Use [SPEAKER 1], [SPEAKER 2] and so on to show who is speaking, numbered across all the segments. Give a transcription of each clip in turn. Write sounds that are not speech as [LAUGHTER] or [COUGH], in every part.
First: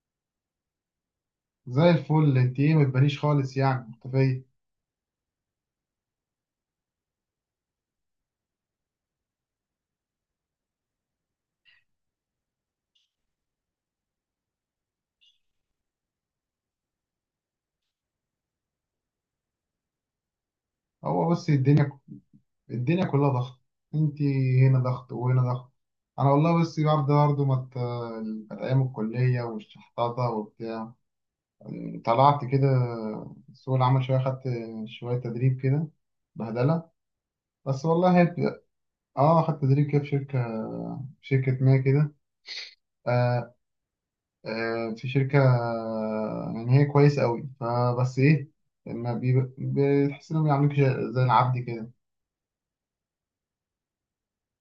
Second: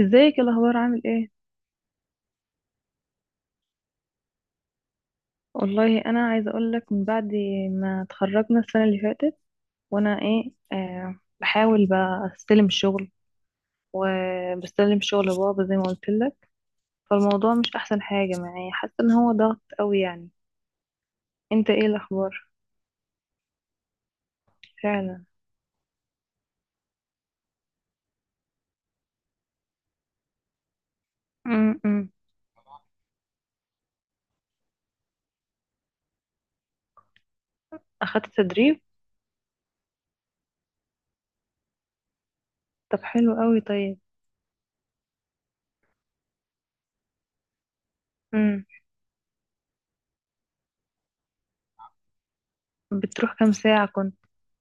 [SPEAKER 1] ازيك؟ إيه الاخبار؟ عامل ايه؟
[SPEAKER 2] زي الفل، انت ايه؟ ما تبانيش خالص، يعني مختفية.
[SPEAKER 1] والله انا عايزه اقول لك من بعد ما اتخرجنا السنه اللي فاتت. وانا ايه آه بحاول بقى استلم شغل، وبستلم شغل بابا زي ما قلت لك. فالموضوع مش احسن حاجه معايا، حاسه ان هو ضغط قوي يعني.
[SPEAKER 2] هو بس
[SPEAKER 1] انت؟ ايه
[SPEAKER 2] الدنيا،
[SPEAKER 1] الاخبار؟
[SPEAKER 2] الدنيا كلها ضغط. انت هنا ضغط
[SPEAKER 1] فعلا.
[SPEAKER 2] وهنا ضغط. انا والله بس برضه ما ت- كانت ايام الكلية والشحطاطة وبتاع.
[SPEAKER 1] امم
[SPEAKER 2] طلعت كده سوق العمل، شوية خدت شوية تدريب كده، بهدلة. بس والله هي
[SPEAKER 1] اخدت تدريب؟
[SPEAKER 2] اه، خدت تدريب كده في شركة، ما كده.
[SPEAKER 1] طب حلو
[SPEAKER 2] آه،
[SPEAKER 1] قوي، طيب.
[SPEAKER 2] في شركة، يعني هي كويس قوي، فبس ايه،
[SPEAKER 1] امم
[SPEAKER 2] ما بيب- بتحس انهم بيعاملوك زي العبد كده.
[SPEAKER 1] بتروح كام ساعه كنت؟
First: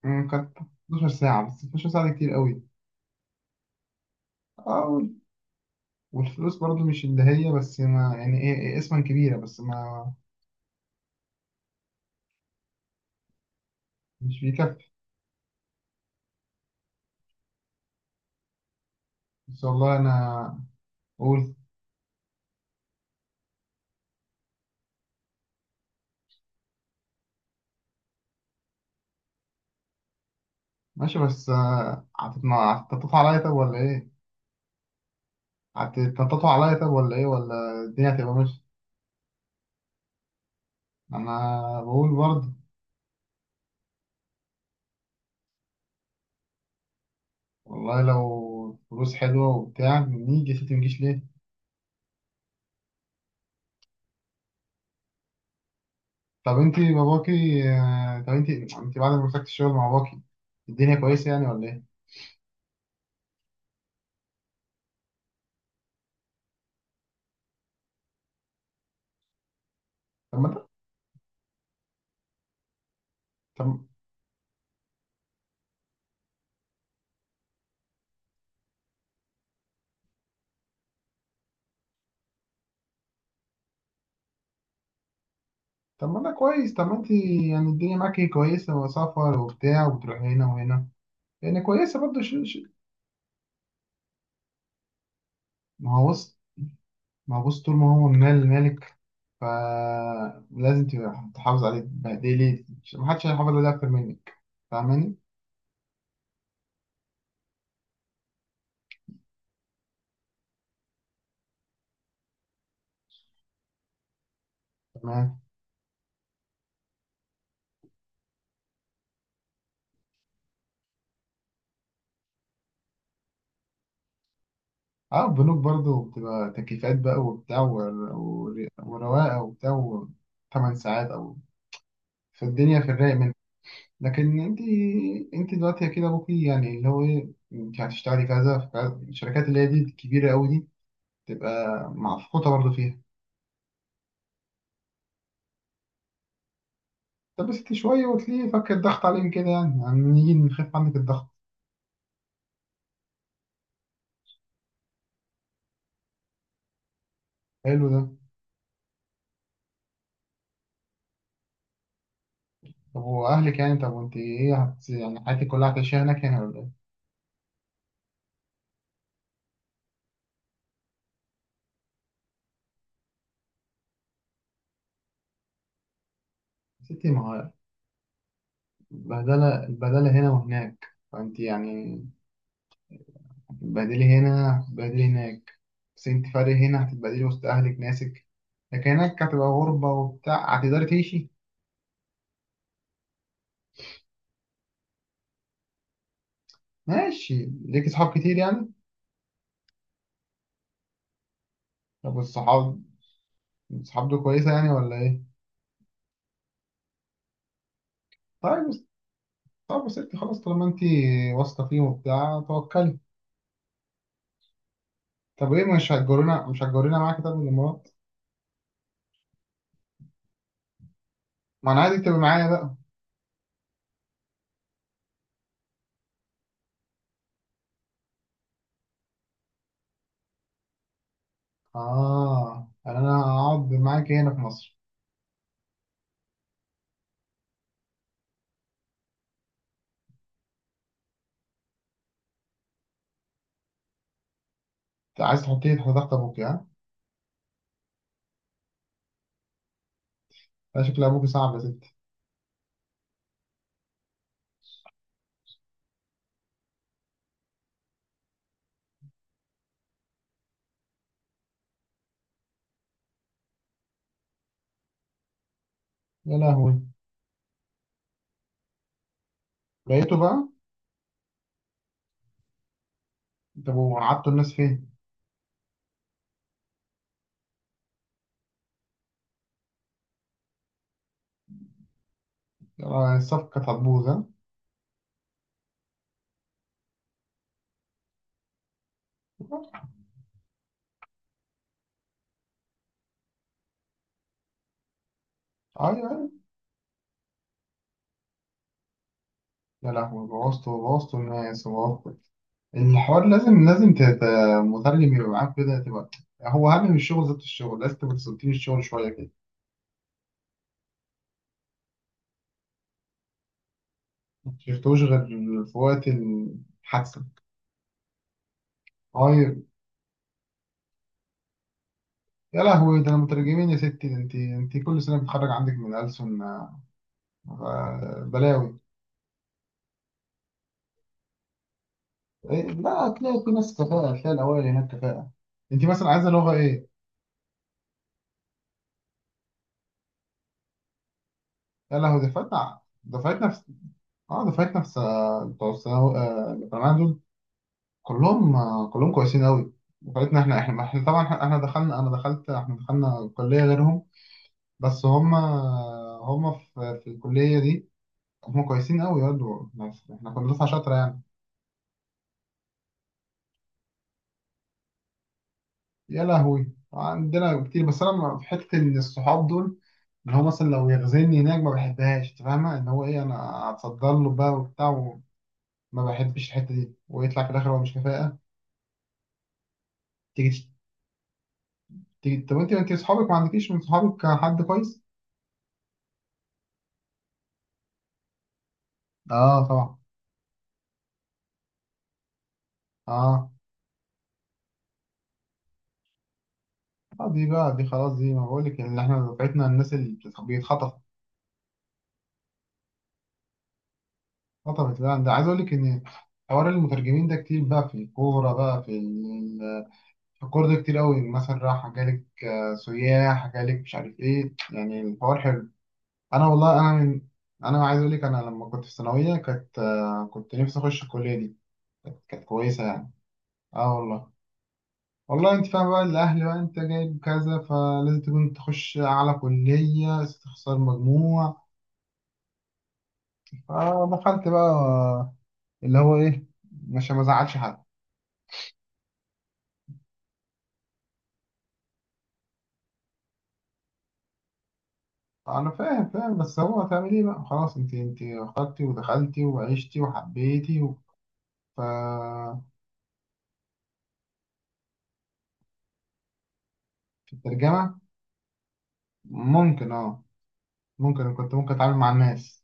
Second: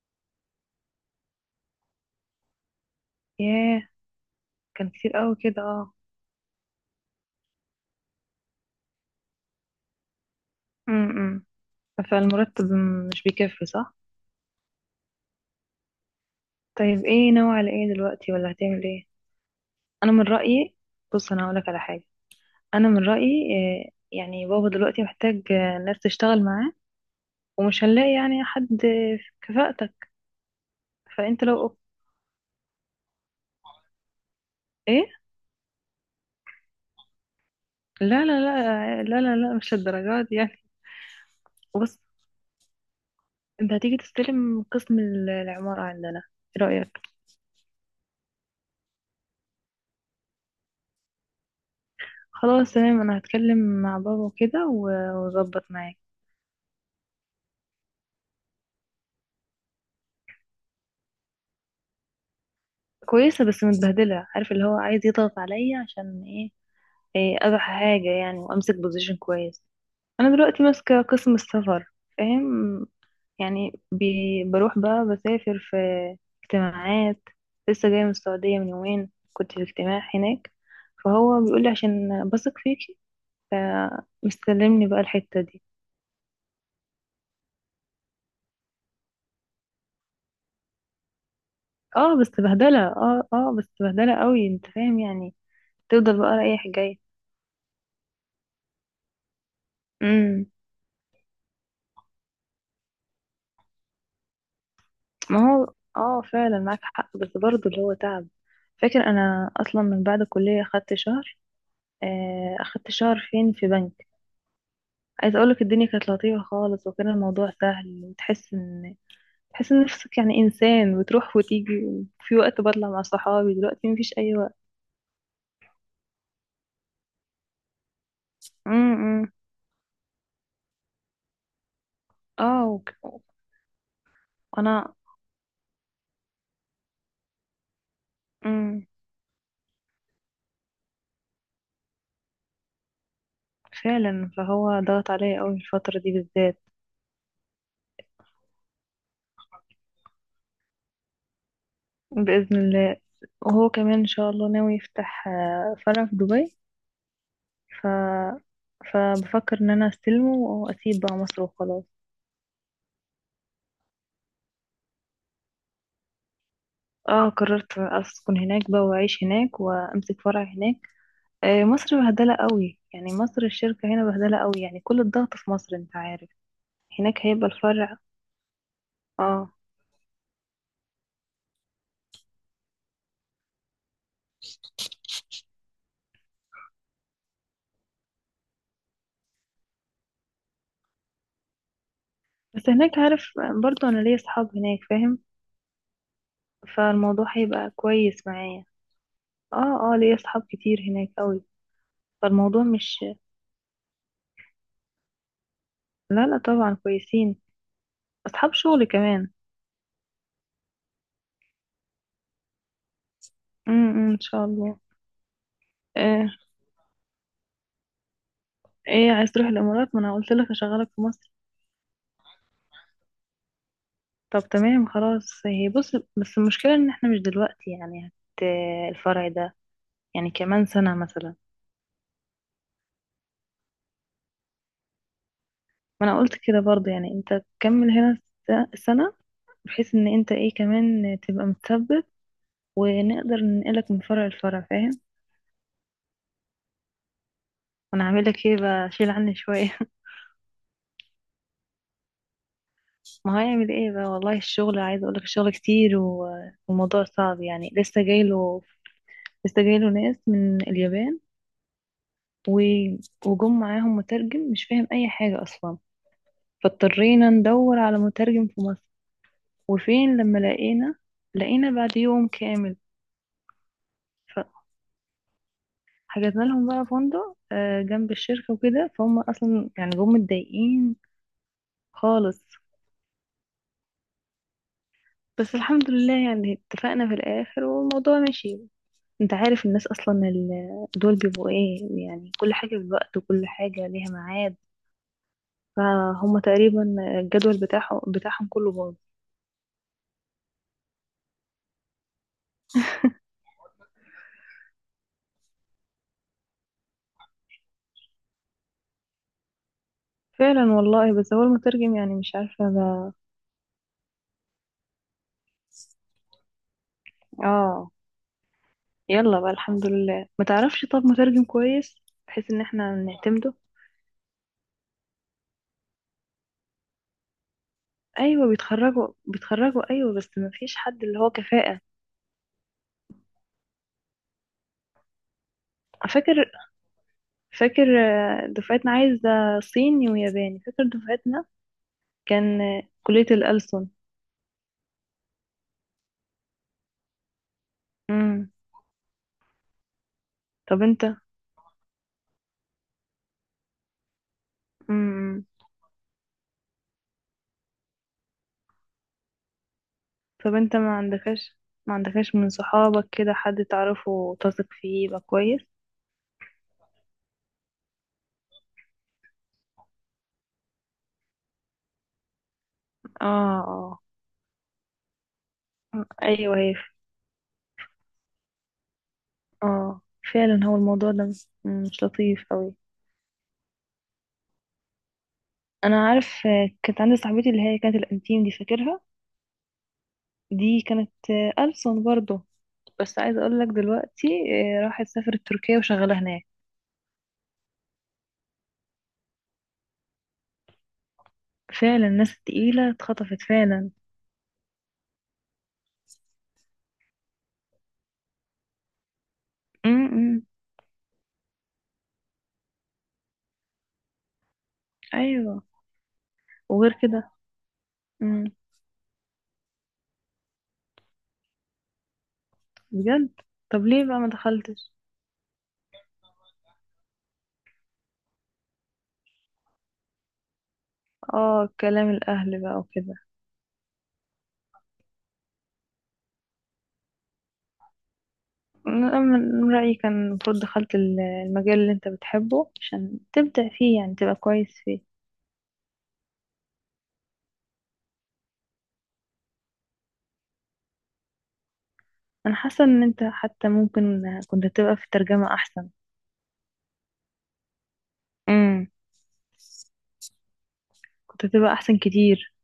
[SPEAKER 2] كانت 12 ساعة، بس 12 ساعة دي كتير قوي.
[SPEAKER 1] ياه.
[SPEAKER 2] اه
[SPEAKER 1] كان كتير
[SPEAKER 2] وال-
[SPEAKER 1] قوي كده، اه.
[SPEAKER 2] والفلوس برضو مش اللي هي، بس ما يعني ايه، إيه اسما كبيرة بس ما
[SPEAKER 1] امم فالمرتب مش بيكفي، صح؟
[SPEAKER 2] مش بيكفي.
[SPEAKER 1] طيب، ايه ناوي على ايه دلوقتي، ولا هتعمل ايه؟
[SPEAKER 2] ان شاء الله
[SPEAKER 1] انا من
[SPEAKER 2] انا
[SPEAKER 1] رأيي، بص انا
[SPEAKER 2] اقول.
[SPEAKER 1] هقولك على حاجة. انا من رأيي يعني بابا دلوقتي محتاج ناس تشتغل معاه، ومش هنلاقي يعني حد في كفاءتك.
[SPEAKER 2] ماشي
[SPEAKER 1] فانت
[SPEAKER 2] بس
[SPEAKER 1] لو
[SPEAKER 2] هتتنططوا عليا طب ولا ايه؟
[SPEAKER 1] ايه...
[SPEAKER 2] هتتنططوا عليا طب ولا ايه؟ ولا الدنيا
[SPEAKER 1] لا، لا،
[SPEAKER 2] هتبقى ماشية؟
[SPEAKER 1] لا، لا، لا، لا، مش الدرجات دي يعني.
[SPEAKER 2] انا
[SPEAKER 1] بص،
[SPEAKER 2] بقول برضه.
[SPEAKER 1] انت هتيجي تستلم قسم العمارة عندنا، ايه رأيك؟
[SPEAKER 2] والله لو فلوس حلوة وبتاع نيجي يا ستي، مجيش ليه؟
[SPEAKER 1] خلاص، تمام، انا هتكلم مع بابا وكده واظبط معاك.
[SPEAKER 2] طب انت باباكي، طب انت، انت بعد ما مسكت الشغل مع باباكي الدنيا كويسه يعني ولا ايه؟
[SPEAKER 1] كويسة بس متبهدلة، عارف، اللي هو عايز يضغط عليا عشان ايه. إيه، اروح حاجة يعني وامسك بوزيشن كويس. انا
[SPEAKER 2] طب ما
[SPEAKER 1] دلوقتي
[SPEAKER 2] ده،
[SPEAKER 1] ماسكة قسم السفر، فاهم؟
[SPEAKER 2] طب
[SPEAKER 1] يعني بروح بقى بسافر في اجتماعات. لسه جاية من السعودية، من يومين كنت في اجتماع هناك. فهو بيقول لي عشان بثق فيكي، فمستلمني بقى الحتة دي.
[SPEAKER 2] طب ما ده كويس. طب ما انت يعني الدنيا معاكي كويسه، وسفر وبتاع، وبتروحي هنا وهنا، يعني كويسه
[SPEAKER 1] اه،
[SPEAKER 2] برضه.
[SPEAKER 1] بس بهدلة. اه، اه، بس بهدلة قوي، انت فاهم يعني،
[SPEAKER 2] ما هو
[SPEAKER 1] تفضل بقى
[SPEAKER 2] بص،
[SPEAKER 1] رايح جاي.
[SPEAKER 2] ما هو بص، طول ما هو من مال مالك
[SPEAKER 1] امم
[SPEAKER 2] فلازم تبقى تحافظ عليه، تبهدلي ما حدش هيحافظ عليه اكتر منك، فاهماني؟
[SPEAKER 1] ما هو، اه، فعلا معاك حق، بس برضه اللي هو تعب. فاكر، انا اصلا من بعد الكلية خدت شهر، اخدت شهر فين، في بنك. عايزه
[SPEAKER 2] تمام.
[SPEAKER 1] اقولك، الدنيا كانت لطيفه خالص، وكان الموضوع سهل. وتحس ان تحس ان نفسك يعني انسان، بتروح وتيجي. في وقت بطلع مع صحابي، دلوقتي مفيش اي وقت.
[SPEAKER 2] اه، البنوك برضه بتبقى تكييفات بقى وبتاع،
[SPEAKER 1] امم، إمم.
[SPEAKER 2] ورواقه وبتاع. 8 ساعات او،
[SPEAKER 1] اه،
[SPEAKER 2] فالدنيا في الرايق منك. لكن انت،
[SPEAKER 1] وانا...
[SPEAKER 2] انت دلوقتي كده ابوكي يعني اللي هو ايه، انت هتشتغلي كذا في
[SPEAKER 1] امم
[SPEAKER 2] كذا، الشركات اللي هي دي الكبيره قوي دي تبقى معفقوطه برضه فيها.
[SPEAKER 1] فعلا، فهو ضغط عليا قوي الفتره دي بالذات.
[SPEAKER 2] طب بس انت شويه وتلاقيه فك الضغط عليهم كده، يعني يعني نيجي نخف عنك الضغط.
[SPEAKER 1] باذن الله. وهو كمان ان شاء الله ناوي يفتح فرع في دبي. ف
[SPEAKER 2] حلو ده.
[SPEAKER 1] فبفكر ان انا استلمه واسيب بقى مصر، وخلاص.
[SPEAKER 2] طب واهلك يعني، طب وانت ايه، يعني حياتك كلها هتعيشيها هناك هنا ولا ايه؟
[SPEAKER 1] اه، قررت اسكن هناك بقى، واعيش هناك، وامسك فرع هناك. مصر بهدله قوي يعني، مصر الشركه هنا بهدله قوي يعني، كل الضغط في مصر، انت عارف.
[SPEAKER 2] يا ستي
[SPEAKER 1] هناك
[SPEAKER 2] ما
[SPEAKER 1] هيبقى
[SPEAKER 2] هو
[SPEAKER 1] الفرع. اه،
[SPEAKER 2] البهدله، البهدله هنا وهناك. فانت يعني هتتبهدلي هنا، هتتبهدلي هناك. بس انت فارق، هنا هتتبهدلي وسط اهلك ناسك، لكن هناك هتبقى غربة وبتاع، هتقدري تعيشي؟
[SPEAKER 1] بس هناك، عارف، برضو انا ليا اصحاب هناك، فاهم؟ فالموضوع
[SPEAKER 2] ماشي،
[SPEAKER 1] هيبقى
[SPEAKER 2] ليكي صحاب
[SPEAKER 1] كويس
[SPEAKER 2] كتير
[SPEAKER 1] معايا.
[SPEAKER 2] يعني؟
[SPEAKER 1] اه، اه، ليا اصحاب كتير هناك قوي.
[SPEAKER 2] طب
[SPEAKER 1] فالموضوع
[SPEAKER 2] والصحاب،
[SPEAKER 1] مش...
[SPEAKER 2] الصحاب دول كويسة يعني ولا ايه؟
[SPEAKER 1] لا، لا، طبعا كويسين، اصحاب
[SPEAKER 2] طيب بس،
[SPEAKER 1] شغل كمان.
[SPEAKER 2] طب بس انت خلاص طالما انت واثقة فيهم وبتاع، توكلي.
[SPEAKER 1] امم، أمم، ان شاء الله.
[SPEAKER 2] طب ايه، مش
[SPEAKER 1] آه.
[SPEAKER 2] هتجرينا، مش هتجرينا معاكي طب الامارات؟
[SPEAKER 1] ايه، عايز تروح الامارات؟ ما انا قلت لك اشغلك في مصر.
[SPEAKER 2] ما انا عايزك تبقي معايا بقى.
[SPEAKER 1] طب تمام، خلاص، هي بص، بس المشكلة ان احنا مش دلوقتي، يعني الفرع ده يعني كمان سنة مثلا.
[SPEAKER 2] اه، يعني انا هقعد معاكي هنا في مصر؟
[SPEAKER 1] ما انا قلت كده برضه، يعني انت تكمل هنا سنة، بحيث ان انت ايه كمان تبقى متثبت، ونقدر ننقلك من فرع لفرع، فاهم؟
[SPEAKER 2] انت عايز تحطيه تحت ضغط ابوكي ها؟
[SPEAKER 1] وانا هعمل لك ايه بقى، شيل عني شوية.
[SPEAKER 2] ده شكل ابوكي صعب يا ستي.
[SPEAKER 1] [LAUGHS] ما هو هيعمل ايه بقى. والله الشغل، عايز اقول لك الشغل كتير والموضوع صعب يعني. لسه جايله ناس من اليابان و- وجم معاهم مترجم مش فاهم اي حاجة اصلا.
[SPEAKER 2] يا لهوي،
[SPEAKER 1] فاضطرينا ندور على مترجم في مصر.
[SPEAKER 2] لقيته
[SPEAKER 1] وفين لما
[SPEAKER 2] بقى؟
[SPEAKER 1] لقينا، لقينا بعد يوم كامل.
[SPEAKER 2] طب وقعدتوا الناس فين؟
[SPEAKER 1] فحجزنا لهم بقى فندق جنب الشركة وكده. فهم أصلا يعني جم متضايقين خالص.
[SPEAKER 2] آه، الصفقة كانت هتبوظ ها؟
[SPEAKER 1] بس الحمد لله، يعني اتفقنا في الآخر والموضوع مشي. انت عارف الناس أصلا دول بيبقوا ايه، يعني كل حاجة بالوقت وكل حاجة ليها ميعاد،
[SPEAKER 2] أيوه
[SPEAKER 1] فهم
[SPEAKER 2] أيوه.
[SPEAKER 1] تقريبا الجدول بتاعهم كله باظ.
[SPEAKER 2] يا لهوي، بوظتوا، بوظتوا الناس، وبوظتوا الحوار. لازم مترجم يبقى معاك كده، تبقى هو أهم من الشغل ذات الشغل، لازم تبقى تسلطين الشغل شوية كده.
[SPEAKER 1] فعلا والله، بس هو المترجم يعني مش عارفة بقى.
[SPEAKER 2] ما شفتوش غير في وقت الحادثة؟
[SPEAKER 1] اه، يلا بقى،
[SPEAKER 2] طيب.
[SPEAKER 1] الحمد لله. ما تعرفش طب مترجم كويس بحيث ان
[SPEAKER 2] يا
[SPEAKER 1] احنا
[SPEAKER 2] لهوي ده، أنا
[SPEAKER 1] نعتمده؟
[SPEAKER 2] مترجمين يا ستي ده، أنت، أنت كل سنة بتخرج عندك من ألسن
[SPEAKER 1] ايوه،
[SPEAKER 2] بلاوي.
[SPEAKER 1] بيتخرجوا، بيتخرجوا ايوه، بس ما فيش حد اللي هو كفاءة.
[SPEAKER 2] إيه؟ لا، هتلاقي في ناس كفاءة، هتلاقي الأوائل هناك كفاءة. أنت مثلا عايزة
[SPEAKER 1] فاكر
[SPEAKER 2] لغة إيه؟
[SPEAKER 1] فاكر دفعتنا عايزة صيني وياباني. فاكر دفعتنا
[SPEAKER 2] يا لهوي،
[SPEAKER 1] كان
[SPEAKER 2] دفعتنا
[SPEAKER 1] كلية
[SPEAKER 2] دفعتنا
[SPEAKER 1] الألسن.
[SPEAKER 2] اه، بتوع الثانوي، بتوع الجامعة دول
[SPEAKER 1] امم
[SPEAKER 2] كلهم، كلهم كويسين قوي. دفعتنا احنا
[SPEAKER 1] طب
[SPEAKER 2] احنا احنا
[SPEAKER 1] انت
[SPEAKER 2] طبعا احنا إحنا دخلنا انا دخلت احنا دخلنا كلية غيرهم. بس هم،
[SPEAKER 1] امم
[SPEAKER 2] هم في الكلية دي، هم كويسين قوي برضه، بس احنا كنا
[SPEAKER 1] طب
[SPEAKER 2] دفعة
[SPEAKER 1] انت
[SPEAKER 2] شاطرة
[SPEAKER 1] ما
[SPEAKER 2] يعني.
[SPEAKER 1] عندكش ما عندكش من صحابك كده حد تعرفه وتثق فيه يبقى كويس؟
[SPEAKER 2] يا لهوي، عندنا كتير، بس انا في حتة، ان الصحاب دول اللي هو مثلا لو يغزلني هناك ما بحبهاش. انت فاهمة ان هو ايه،
[SPEAKER 1] اه،
[SPEAKER 2] انا
[SPEAKER 1] اه،
[SPEAKER 2] اتصدر له بقى وبتاع، وما بحبش
[SPEAKER 1] ايوه، هي،
[SPEAKER 2] الحتة دي، ويطلع في الاخر هو مش كفاءة.
[SPEAKER 1] اه، فعلا،
[SPEAKER 2] تيجي،
[SPEAKER 1] هو الموضوع ده مش لطيف
[SPEAKER 2] طب انت
[SPEAKER 1] قوي.
[SPEAKER 2] انت اصحابك، ما عندكيش من صحابك حد كويس؟
[SPEAKER 1] انا عارف. كانت عندي صاحبتي اللي هي كانت الانتيم دي، فاكرها؟
[SPEAKER 2] اه، طبعا.
[SPEAKER 1] دي كانت ألسن برضه. بس عايزه
[SPEAKER 2] اه
[SPEAKER 1] اقول لك دلوقتي، راحت سافرت تركيا وشغاله هناك.
[SPEAKER 2] اه، دي بقى، دي خلاص، دي ما بقول لك، اللي احنا دفعتنا الناس اللي بيتخطف.
[SPEAKER 1] فعلا، الناس التقيله اتخطفت فعلا.
[SPEAKER 2] خطفت بقى. ده عايز اقول لك ان حوار المترجمين ده كتير بقى في الكوره بقى،
[SPEAKER 1] امم
[SPEAKER 2] في الكوره ده كتير قوي، مثلا راح جالك سياح جالك، مش عارف ايه، يعني الحوار
[SPEAKER 1] ايوه،
[SPEAKER 2] حلو. انا والله انا
[SPEAKER 1] وغير
[SPEAKER 2] من
[SPEAKER 1] كده.
[SPEAKER 2] انا عايز اقول لك انا
[SPEAKER 1] امم
[SPEAKER 2] لما كنت في الثانويه كانت، كنت نفسي اخش الكليه دي، كانت كويسه يعني.
[SPEAKER 1] بجد. طب
[SPEAKER 2] اه
[SPEAKER 1] ليه بقى ما
[SPEAKER 2] والله،
[SPEAKER 1] دخلتش؟
[SPEAKER 2] والله انت فاهم بقى، الاهل بقى، انت جايب كذا فلازم تكون تخش اعلى كليه، تخسر مجموع.
[SPEAKER 1] اه، كلام الاهل بقى وكده.
[SPEAKER 2] فدخلت بقى اللي هو ايه، مش ما زعلش حد.
[SPEAKER 1] أنا من رأيي كان المفروض دخلت المجال اللي انت بتحبه، عشان تبدع فيه يعني، تبقى كويس فيه.
[SPEAKER 2] انا فاهم فاهم، بس هو هتعمل ايه بقى خلاص، انت انت اخترتي ودخلتي وعشتي وحبيتي و... ف
[SPEAKER 1] انا حاسه ان انت حتى ممكن كنت تبقى في الترجمه احسن،
[SPEAKER 2] في الترجمه ممكن اه، ممكن
[SPEAKER 1] كنت
[SPEAKER 2] كنت ممكن
[SPEAKER 1] هتبقى
[SPEAKER 2] اتعامل
[SPEAKER 1] احسن
[SPEAKER 2] مع
[SPEAKER 1] كتير.
[SPEAKER 2] الناس.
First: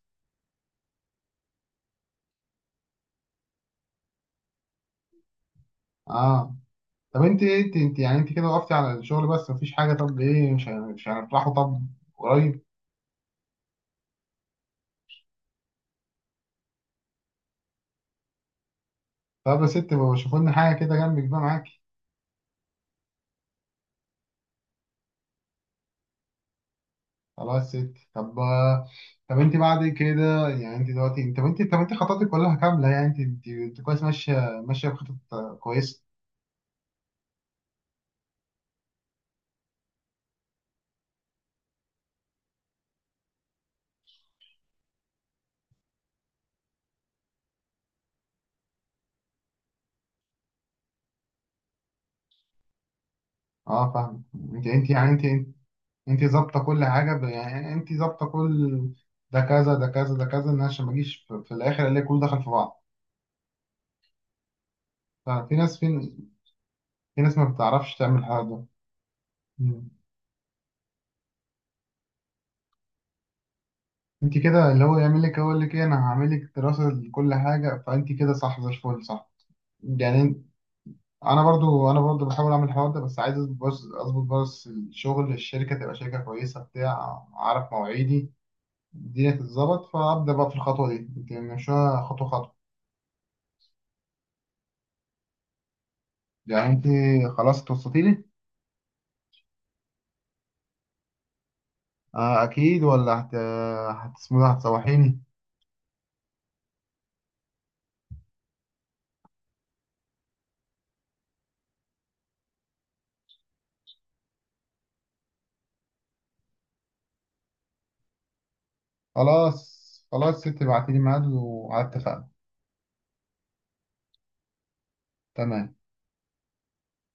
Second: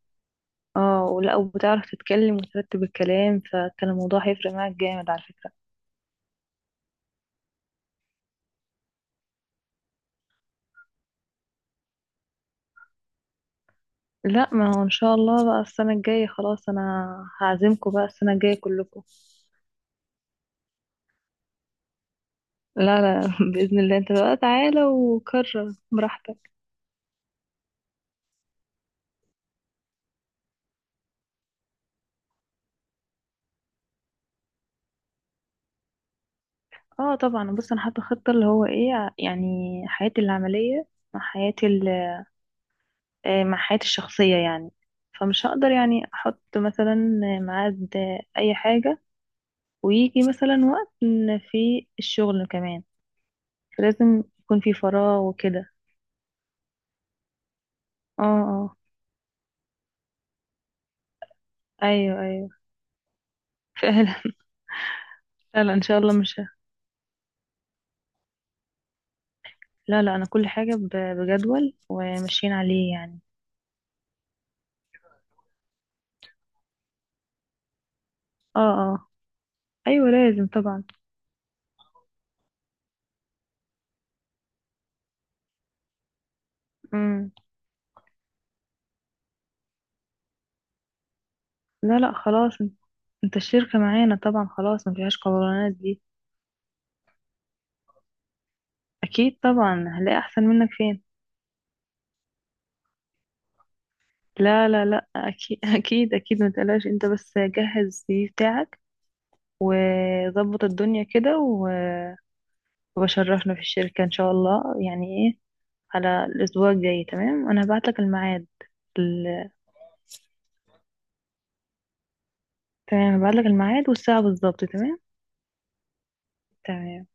[SPEAKER 1] اه، ولا، وبتعرف تتكلم وترتب الكلام، فكان الموضوع هيفرق معاك جامد على فكرة.
[SPEAKER 2] اه. طب انت ايه، انت يعني انت كده وقفتي على الشغل بس مفيش حاجه، طب ايه، مش هنفرحوا طب قريب؟
[SPEAKER 1] لا، ما هو ان شاء الله بقى السنة الجاية، خلاص، انا هعزمكم بقى السنة الجاية كلكم.
[SPEAKER 2] طب يا ست، ما شوفوا لنا حاجه كده جنبك بقى معاكي.
[SPEAKER 1] لا، لا، [LAUGHS] بإذن الله. انت بقى تعالى وكرر براحتك.
[SPEAKER 2] خلاص يا ست، طب. طب انت بعد كده يعني، انت دلوقتي، انت طب انت، طب انت خططك كلها كامله يعني، انت كويس، ماشيه ماشيه بخطط كويسه.
[SPEAKER 1] اه طبعا. بص، انا حاطة خطة، اللي هو ايه، يعني حياتي العملية مع حياتي ال- آه، مع حياتي الشخصية يعني. فمش هقدر يعني احط مثلا ميعاد اي حاجة، ويجي مثلا وقت إن في الشغل كمان
[SPEAKER 2] اه فاهم.
[SPEAKER 1] لازم يكون
[SPEAKER 2] انت
[SPEAKER 1] في
[SPEAKER 2] انت يعني
[SPEAKER 1] فراغ
[SPEAKER 2] انت
[SPEAKER 1] وكده.
[SPEAKER 2] انت ظابطه كل حاجه، يعني انت
[SPEAKER 1] اه،
[SPEAKER 2] ظابطه
[SPEAKER 1] اه،
[SPEAKER 2] كل ده كذا ده كذا ده كذا، ان عشان ما اجيش في الاخر الاقي
[SPEAKER 1] ايوه،
[SPEAKER 2] كله دخل
[SPEAKER 1] ايوه،
[SPEAKER 2] في بعض.
[SPEAKER 1] فعلا. [LAUGHS]
[SPEAKER 2] ففي
[SPEAKER 1] فعلا
[SPEAKER 2] ناس
[SPEAKER 1] ان شاء الله مش ه-
[SPEAKER 2] في ناس ما بتعرفش تعمل الحوار ده. مم.
[SPEAKER 1] لا، لا، انا كل حاجة بجدول وماشيين عليه يعني.
[SPEAKER 2] انت كده، اللي هو يعمل لك يقول لك ايه، انا هعمل لك دراسه لكل حاجه، فانت كده صح
[SPEAKER 1] اه،
[SPEAKER 2] زي الفل
[SPEAKER 1] اه،
[SPEAKER 2] صح
[SPEAKER 1] ايوه،
[SPEAKER 2] يعني.
[SPEAKER 1] لازم طبعا.
[SPEAKER 2] انا برضو بحاول اعمل الحوار ده، بس عايز اظبط، بس الشغل، الشركه تبقى شركه كويسه بتاع
[SPEAKER 1] امم
[SPEAKER 2] اعرف مواعيدي، الدنيا تتظبط، فابدا بقى في الخطوه دي. انت
[SPEAKER 1] لا،
[SPEAKER 2] ماشيه
[SPEAKER 1] لا،
[SPEAKER 2] خطوه خطوه،
[SPEAKER 1] خلاص. انت الشركة معانا طبعا، خلاص، ما فيهاش قولانات دي.
[SPEAKER 2] يعني انت خلاص توصلتي لي.
[SPEAKER 1] اكيد طبعا، هنلاقي احسن منك فين؟
[SPEAKER 2] آه اكيد، ولا هتسمو ده،
[SPEAKER 1] لا، لا، لا،
[SPEAKER 2] هتسوحيني.
[SPEAKER 1] اكيد. [LAUGHS] اكيد، اكيد، ما تقلقش. انت بس جهز السي في بتاعك، وظبط الدنيا كده وبشرفنا في الشركة ان شاء الله يعني. إيه؟ على الأسبوع الجاي تمام. أنا هبعتلك الميعاد ال...
[SPEAKER 2] خلاص، خلاص ست، ابعتي لي ميعاد وعلى اتفقنا.
[SPEAKER 1] تمام، هبعتلك الميعاد والساعة بالظبط. تمام.
[SPEAKER 2] تمام.
[SPEAKER 1] تمام.